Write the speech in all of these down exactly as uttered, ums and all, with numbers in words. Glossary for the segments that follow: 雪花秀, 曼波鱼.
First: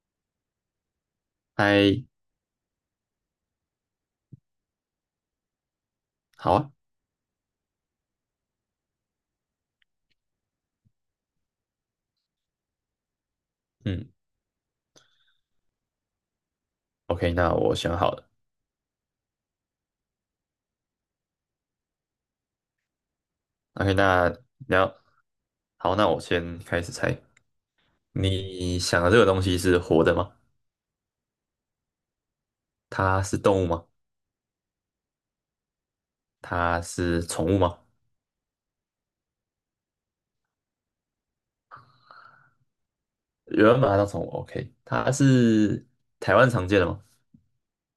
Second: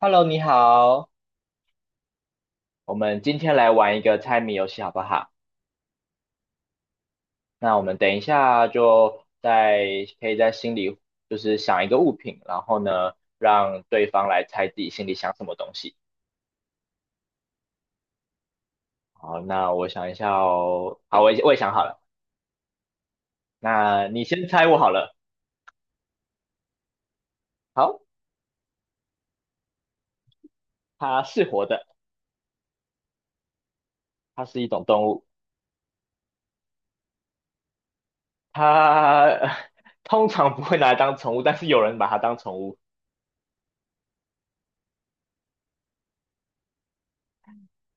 Hello，你好，嗨。我们今天来玩一个猜谜游戏，好不好？好啊。那我们等一下就在可以在心里就是想一个物品，然后呢让对嗯方来猜自己心里想什么东西。，OK,那我想好了好，那我想一下哦，好，我也我也想好了，，OK,那你那先猜你我要，好了。好，那我先开始猜。好，你想的这个东西是活的吗？它是活的，它是动物吗？它是一种动物，它是宠物吗？它 通常不会拿来当宠物，但是有人把它当宠物。有人把它当宠物，OK,它是台湾常见的吗？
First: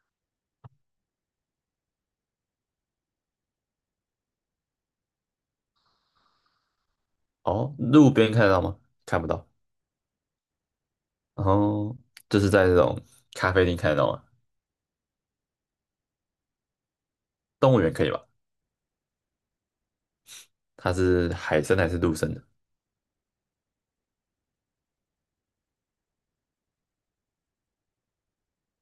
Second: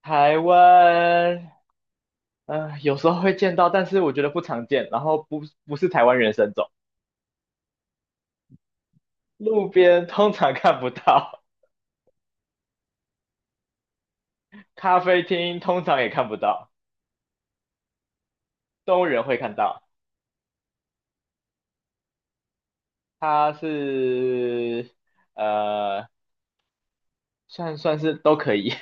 台湾，呃，有时候会见到，但是我觉得不常见。然后不不是台湾原生种，哦，路边看得到吗？看不到。路边通常看不到，然后就是在这种咖啡厅看得到吗？咖啡厅通常也看不到，动物园可以吧？动物园会看到。它是海生还是陆生的？它是呃，算算是都可以，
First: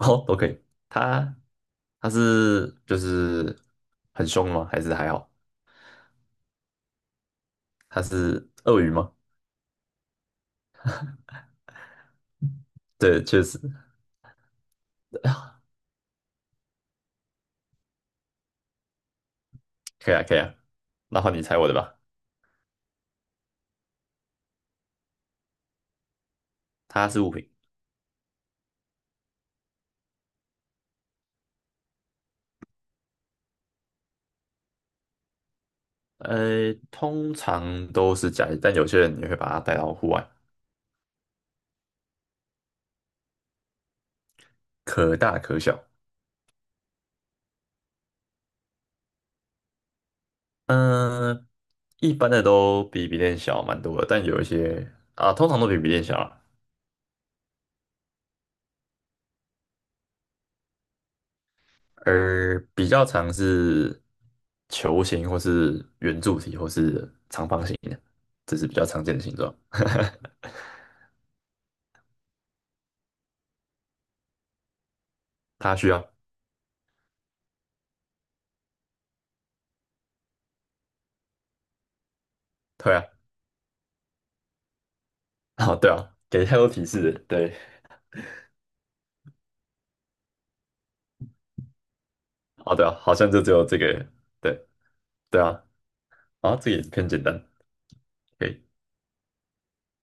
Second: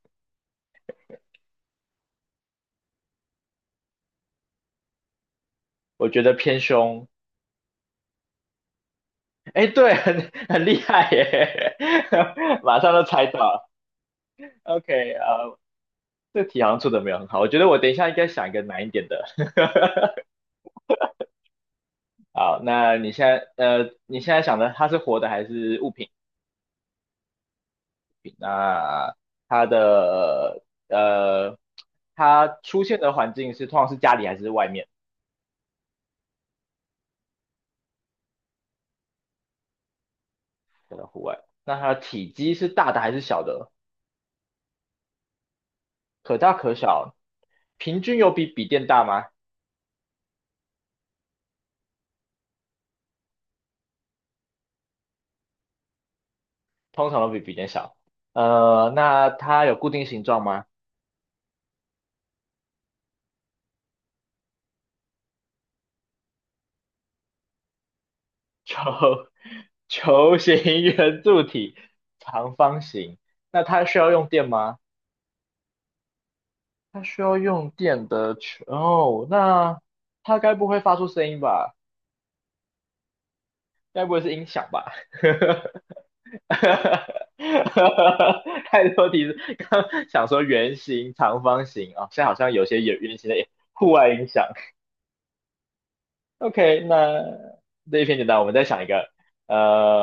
哦，都可以。它它是就是很凶吗？还是还好？我觉得偏凶。它是鳄鱼吗？哎，对，很很厉害耶，马上就对，猜到确实。了。OK，呃，这题好像出的没有很好，我觉得我等一下应该想一个难一点的。可以啊，可以啊。那换你猜我的吧。好，那你现在呃，你现在想的它是活的还是物品？它是物品。品，那它的呃，它出现的环境是通常是家里还是外面呃，通常都是家里，但有些人也会把它带到户外。的户外？那它的体积是大的还是小的？可大可小。可大可小，平均有比笔电大吗？嗯、一般的都比笔电小蛮多的，但有一些啊，通常都比笔电小啊。通常都比笔电小。呃，那它有固定形状吗？而比较常是球形或是圆柱体或是长方形的，这是比较常球 见的形状。球 形、圆柱体、长方形。那它需要用电吗？它需要。它需要用电的球。哦，那它该不会发出声音吧？对啊。该不会是音响吧？哦，对啊，给 太多提示了，对。太多提示，刚想说圆形、长方形啊、哦现在好像有哦，些对啊，圆好圆形像的就只有这户个。外音响。对对啊，啊，这个 OK，也偏简那单。这一篇简单，我可们以。再想一个。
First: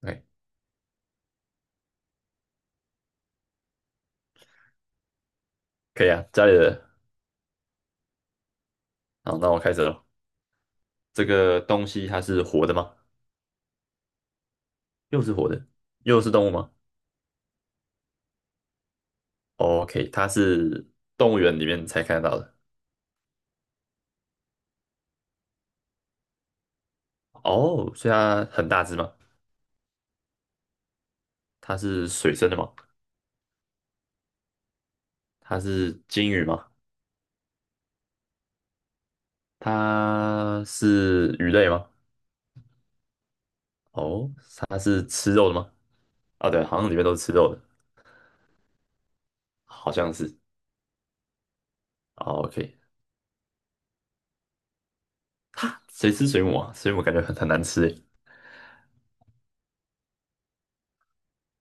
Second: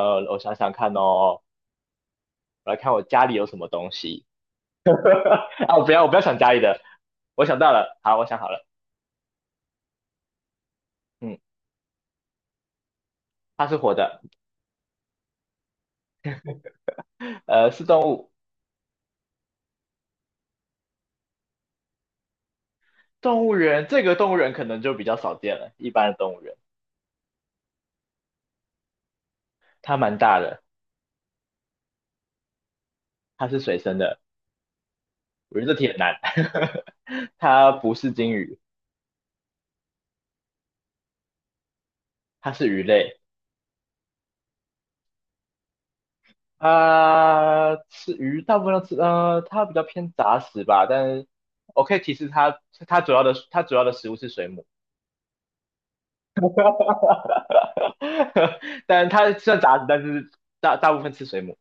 哎，我想想看哦，我来看我家里有什么东西啊！我不要，可我以不要啊，想家家里里的，的。我想到了，好，我想好了，好，那我开始了。这嗯，个东西它是活的吗？它是活的，又是活的，又是动物吗呃，是动物，？OK,它是动物园里面才看得到的。动物园这个动物园可能就比较少见了，一般的动物园，哦，所以它很大只吗？它蛮大的，它是水生的吗？它是水生的，它我觉得这题很是难，鲸鱼吗？它不是鲸鱼，它是鱼类吗？它是鱼类，哦，它是吃肉的吗？啊，对，好像里面都是吃肉的。它吃鱼大部分都吃，呃，它比较好偏像是。杂食吧，但是我可以提示哦 它，OK。它主要的它主要的食物是水母，谁吃水母啊？水母感觉很很难吃诶。但它虽然杂食，但是大大部分吃水母，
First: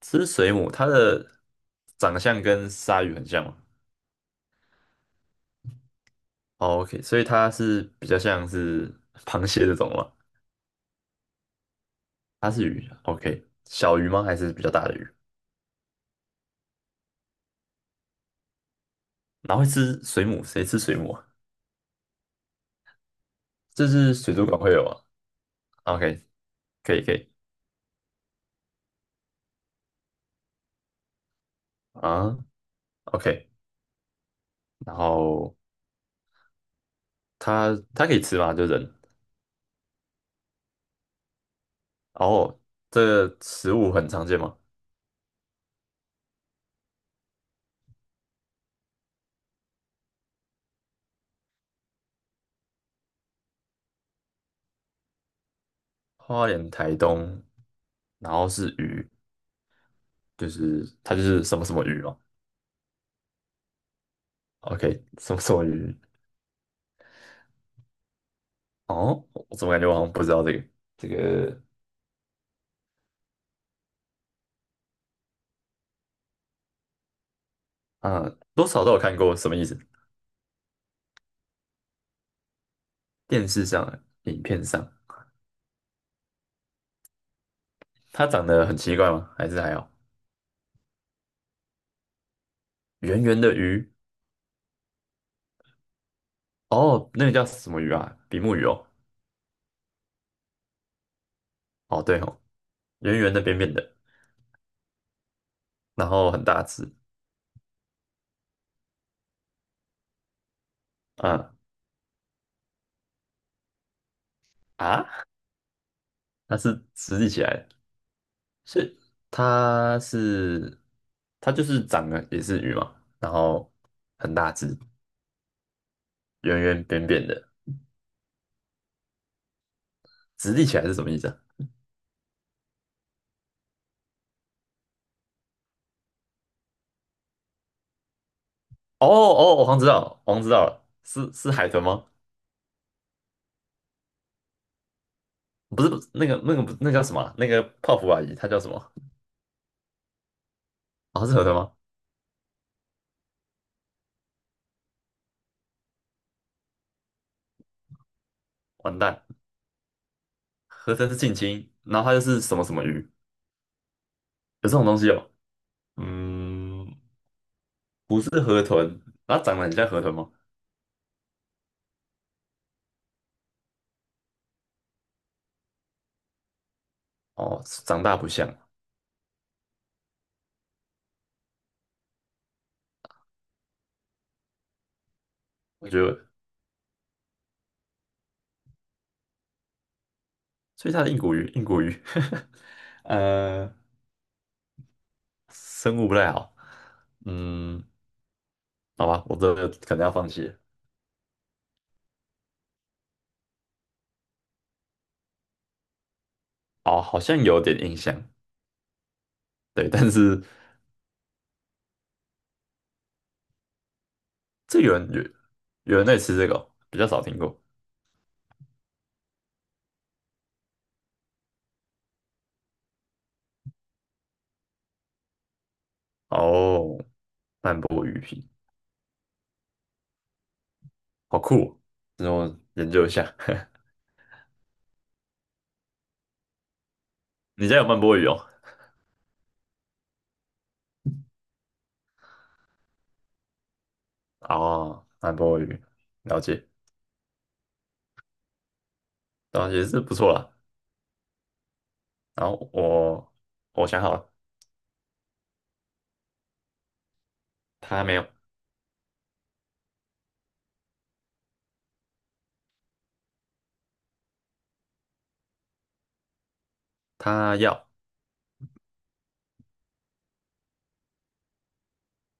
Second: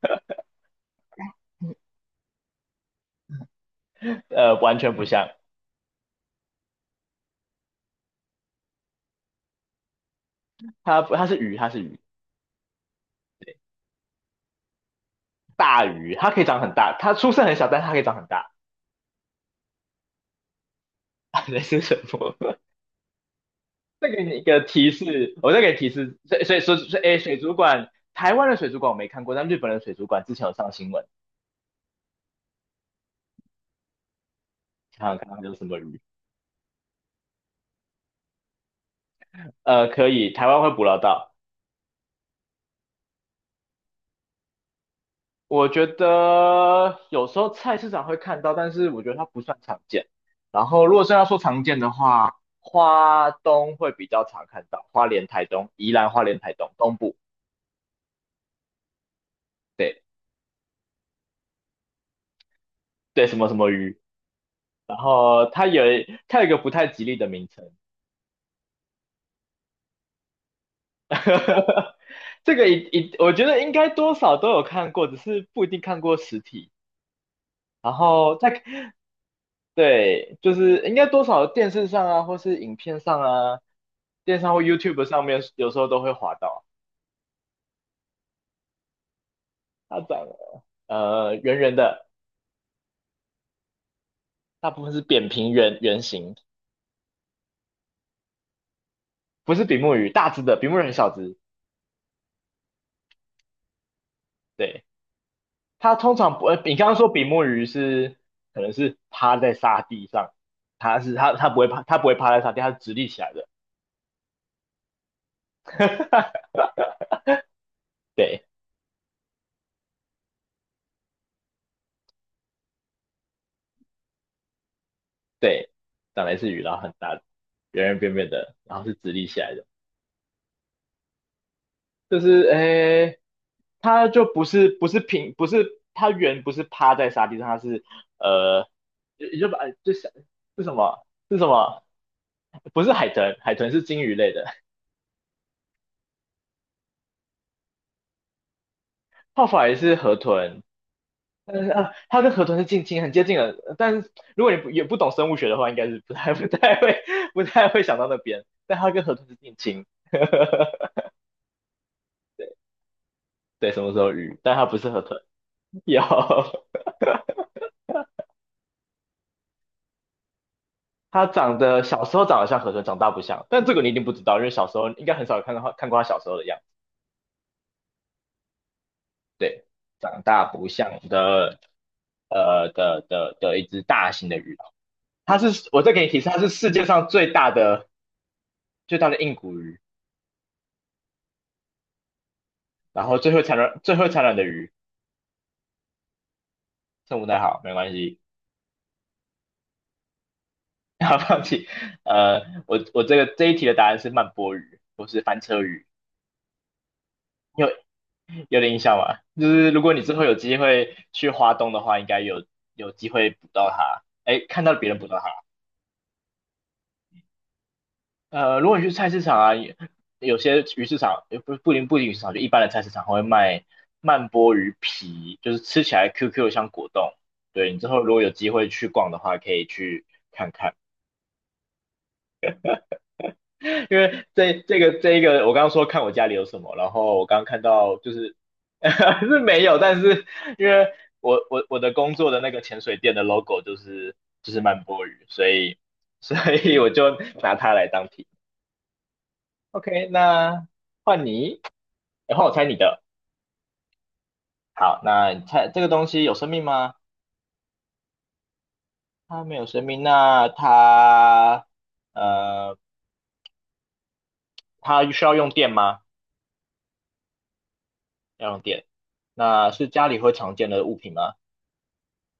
吃水母，它的长相跟鲨鱼很像吗？呃，完全不像，哦，OK,所以它是比较像是螃蟹这种吗？它它是鱼，它是鱼，它是鱼，OK,小鱼吗？还是比较大的鱼？大鱼，它可以长很大，它出生很小，但是它可以长很大，然后会吃水母，谁吃水母啊？类似水母。这再是给你水一族馆个会有提啊示，我再给提示，，OK,所以所以所可以以可哎，以水族馆，台湾的水族馆我没看过，但日本的水族馆之前有上新闻，啊，OK,然看看看看有后什么鱼。它它可以吃吗？就人。呃，可以，台湾会捕捞到。然后这个食物很常见吗？我觉得有时候菜市场会看到，但是我觉得它不算常见。然后如果是要说常见的话，花东会比较常看到，花莲、台东、宜兰、花莲、花台莲、东台东部，东，然后是鱼，对就是它就是什么什么鱼嘛对，什么什么鱼。然，OK,什么后什么它有鱼？它有一个不太吉利的名称，哦，我怎么感觉我好像不知道这个？这个 这个一一，我觉得应该多少都有看过，只是不一定看过实体。然啊，后再，多少都有看过，什么意思？对，就是应该多少电视上啊，或是影片上电啊，视上、电视影上或 片上。YouTube 上面，有时候都会滑到。它长得很奇怪吗？还是还有它长得呃圆圆的，圆圆的鱼。大部分是扁平圆圆形，哦，那个叫什么鱼啊？比目鱼哦。不是比目鱼，大只的，比目鱼很小只。哦对哦，圆圆的、扁扁的，对，它然通后常很不，呃，大你刚只。刚说比目鱼是可能是趴在沙地上，它是它它啊不会趴，它不会趴在沙地，它是直立起来的。啊，它是 直立起来的对是它是它就是长的也是鱼嘛，然后很大只，对，长得是圆鱼，然后圆很扁大，的，扁的。圆圆扁扁的，然后是直立起来的，直立起来是什么意思啊？就是诶，它就不是不是平，不是它圆，不是趴在沙地上，它是呃，哦哦，也就哦把我好像知就想道，我好像知是道什了，么是是什是海豚么？吗？不是海豚，海豚是鲸鱼类的，不是，不是那个那个不那叫什么啊那个泡芙阿姨，她叫什么？泡法也是河豚，哦，是河豚但是吗？啊，它跟河豚是近亲，很接近的。但是如果你不也不懂生物学的话，应该是不太 不太会不太会想到那边。但它完跟河蛋。豚是近亲，河豚是近亲，然后它就是什么什么鱼。对，什么时候鱼？但它有这不种是东河西豚，哦。有，嗯，不是河豚。它长得很像河豚吗？它长得小时候长得像河豚，长大不像。但这个你一定不知道，因为小时候应该很少看到看过它小时候的样子。哦，长大不像。对，长大不像的，呃的的的一只大型的鱼。它是，我我再觉给你提得，示，它是世界上最大的最大的硬骨鱼，所以它的硬骨鱼，硬骨鱼。然后最会产呃，卵最会产卵的鱼。生物不太好。称呼太好，没嗯，关系，好吧，我这个可能要放弃了。不要放弃。呃，我我这个这一题的答案是慢波鱼，不是翻车鱼。哦，好像有因为点印象。有点印象吧，就是如对，果你但之后有是机会去华东的话，应该有有机会捕到它，哎，看到这别有人捕人到有它。有人在吃这个哦比较少听过呃，如果你去菜市场啊，有有些鱼市场，呃不不仅不仅鱼市场，就一般的菜市场会卖慢波鱼皮，就是吃起来 Q Q 像果哦。冻。对，你曼之后波如鱼果有皮，机会去逛的话，可以去看看。好酷哦。那我研究一下。因为这这个这一个，我刚刚说看我家里有什么，然后我刚刚 看你家有到曼就波鱼是 哦？是没有，但是因为我我我的工作的那个潜水店的 logo 就是就是曼哦，波鱼，曼所波以鱼，所了解。以我就拿它来当题。然后也是 OK，不错啦。那换你，诶换然我后猜你的。我我想好了。好，那你猜这个东西有生命吗？他没有。它没有生命，那它呃它需要用电吗？他要。要用电。那是家里会常见的物品吗？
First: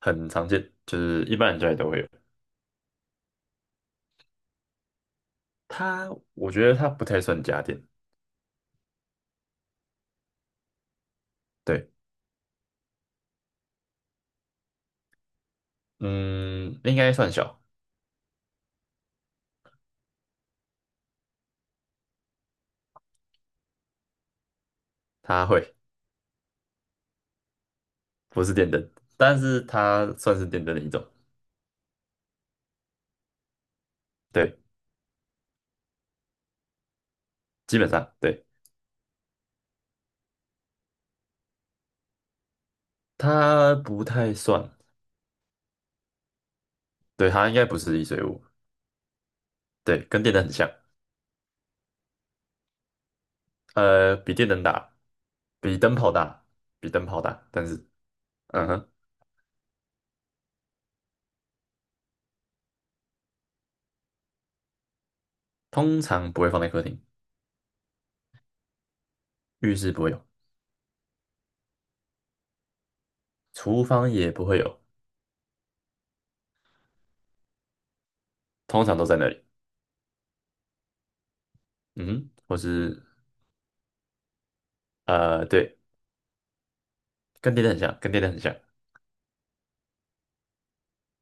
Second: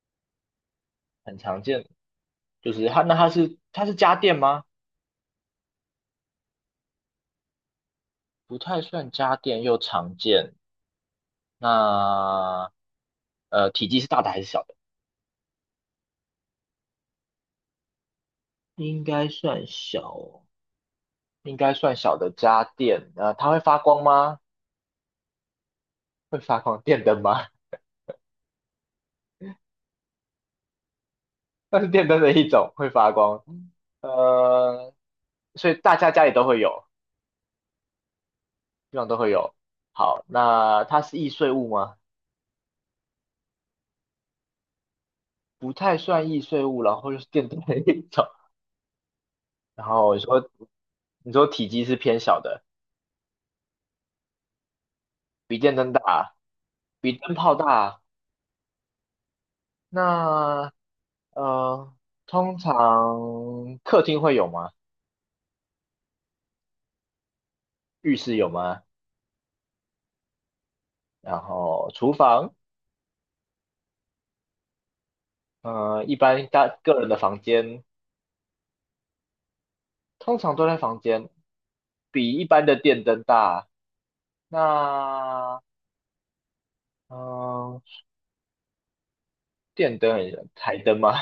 很常见，就是很一般人常家里见，都会有。就是它，那它是它是家电吗？它我觉得它不太算家电。不太算家电，又常见。对。那呃，体积是大的还是小的？嗯，应该算小。应该算小哦应该算小的家电。呃，它会发光吗？它会。会发光，电灯吗？不是电灯，但是它算是电灯的一种。那是电灯的一种，会发光。对，呃，所以大家家里都会有，基本上对。基本上都会有。好，那它是易碎物吗？它不太算。不太算易碎物，然后又是对，电它应灯该的不是一易碎种。物。然对，后你跟电灯说，很像。你说体积是偏小的，呃，比电灯大。比电比灯灯泡大。大。比灯比泡灯大，泡但是，大。嗯哼。那呃，通常客厅会有吗？通常不会放在客厅。浴室有吗？浴室不会有。然后厨房，厨房也不会有。呃，一般大个人的房间，通常都在那里。通常都在房间，嗯哼，比一或般的电是，灯大。呃，那对。嗯、跟电灯很呃，像，跟电灯很像。电灯很台灯吗？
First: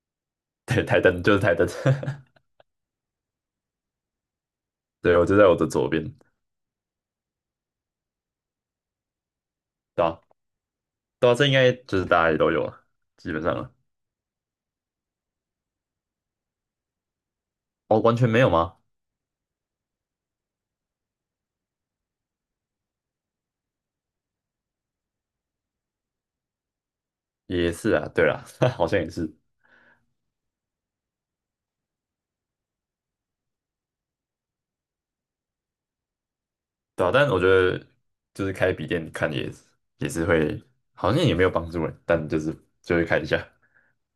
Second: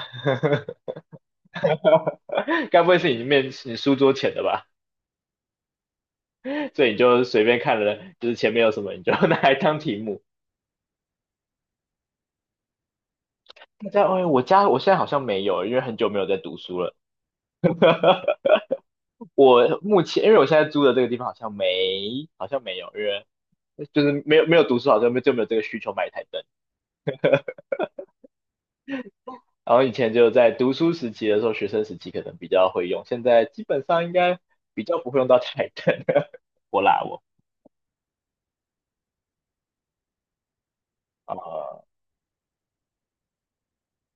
对，台灯就是台灯。该不会是你面你书桌前的吧？对，我就在我的左边。所以你就随便看了，就是前面有什么你就 拿来当题对吧？目。对啊，这应该就是大家也都有了，基本上了。大家，哎，我家我现在好像没有，因为很久没有在读书了。哦，完全没有吗？我目前，因为我现在租的这个地方好像没，好像没有，因为就是没有没有读书，好像就没有这个需求买一台灯。也是啊，对啦。好像也是。然后以前就在读书时期的时候，学生时期可能比较会用，现在基本上应该比较不会用到台灯。我啦，对啊，我但我觉得就是开笔电看也也是会，好像也没有帮助啊诶，但就是就会看一下。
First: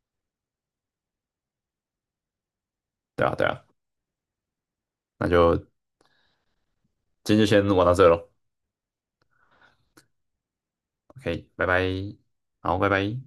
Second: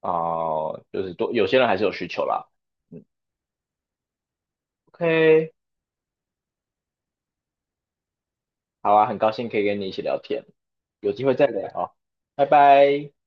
啊、哦就是多有些人还是有需求啦。嗯对啊，对啊。那，OK，就今天就先玩到这喽。好啊，很高兴可以跟你一起聊天，有机会再 OK,拜聊拜。哦，拜好，拜拜。拜。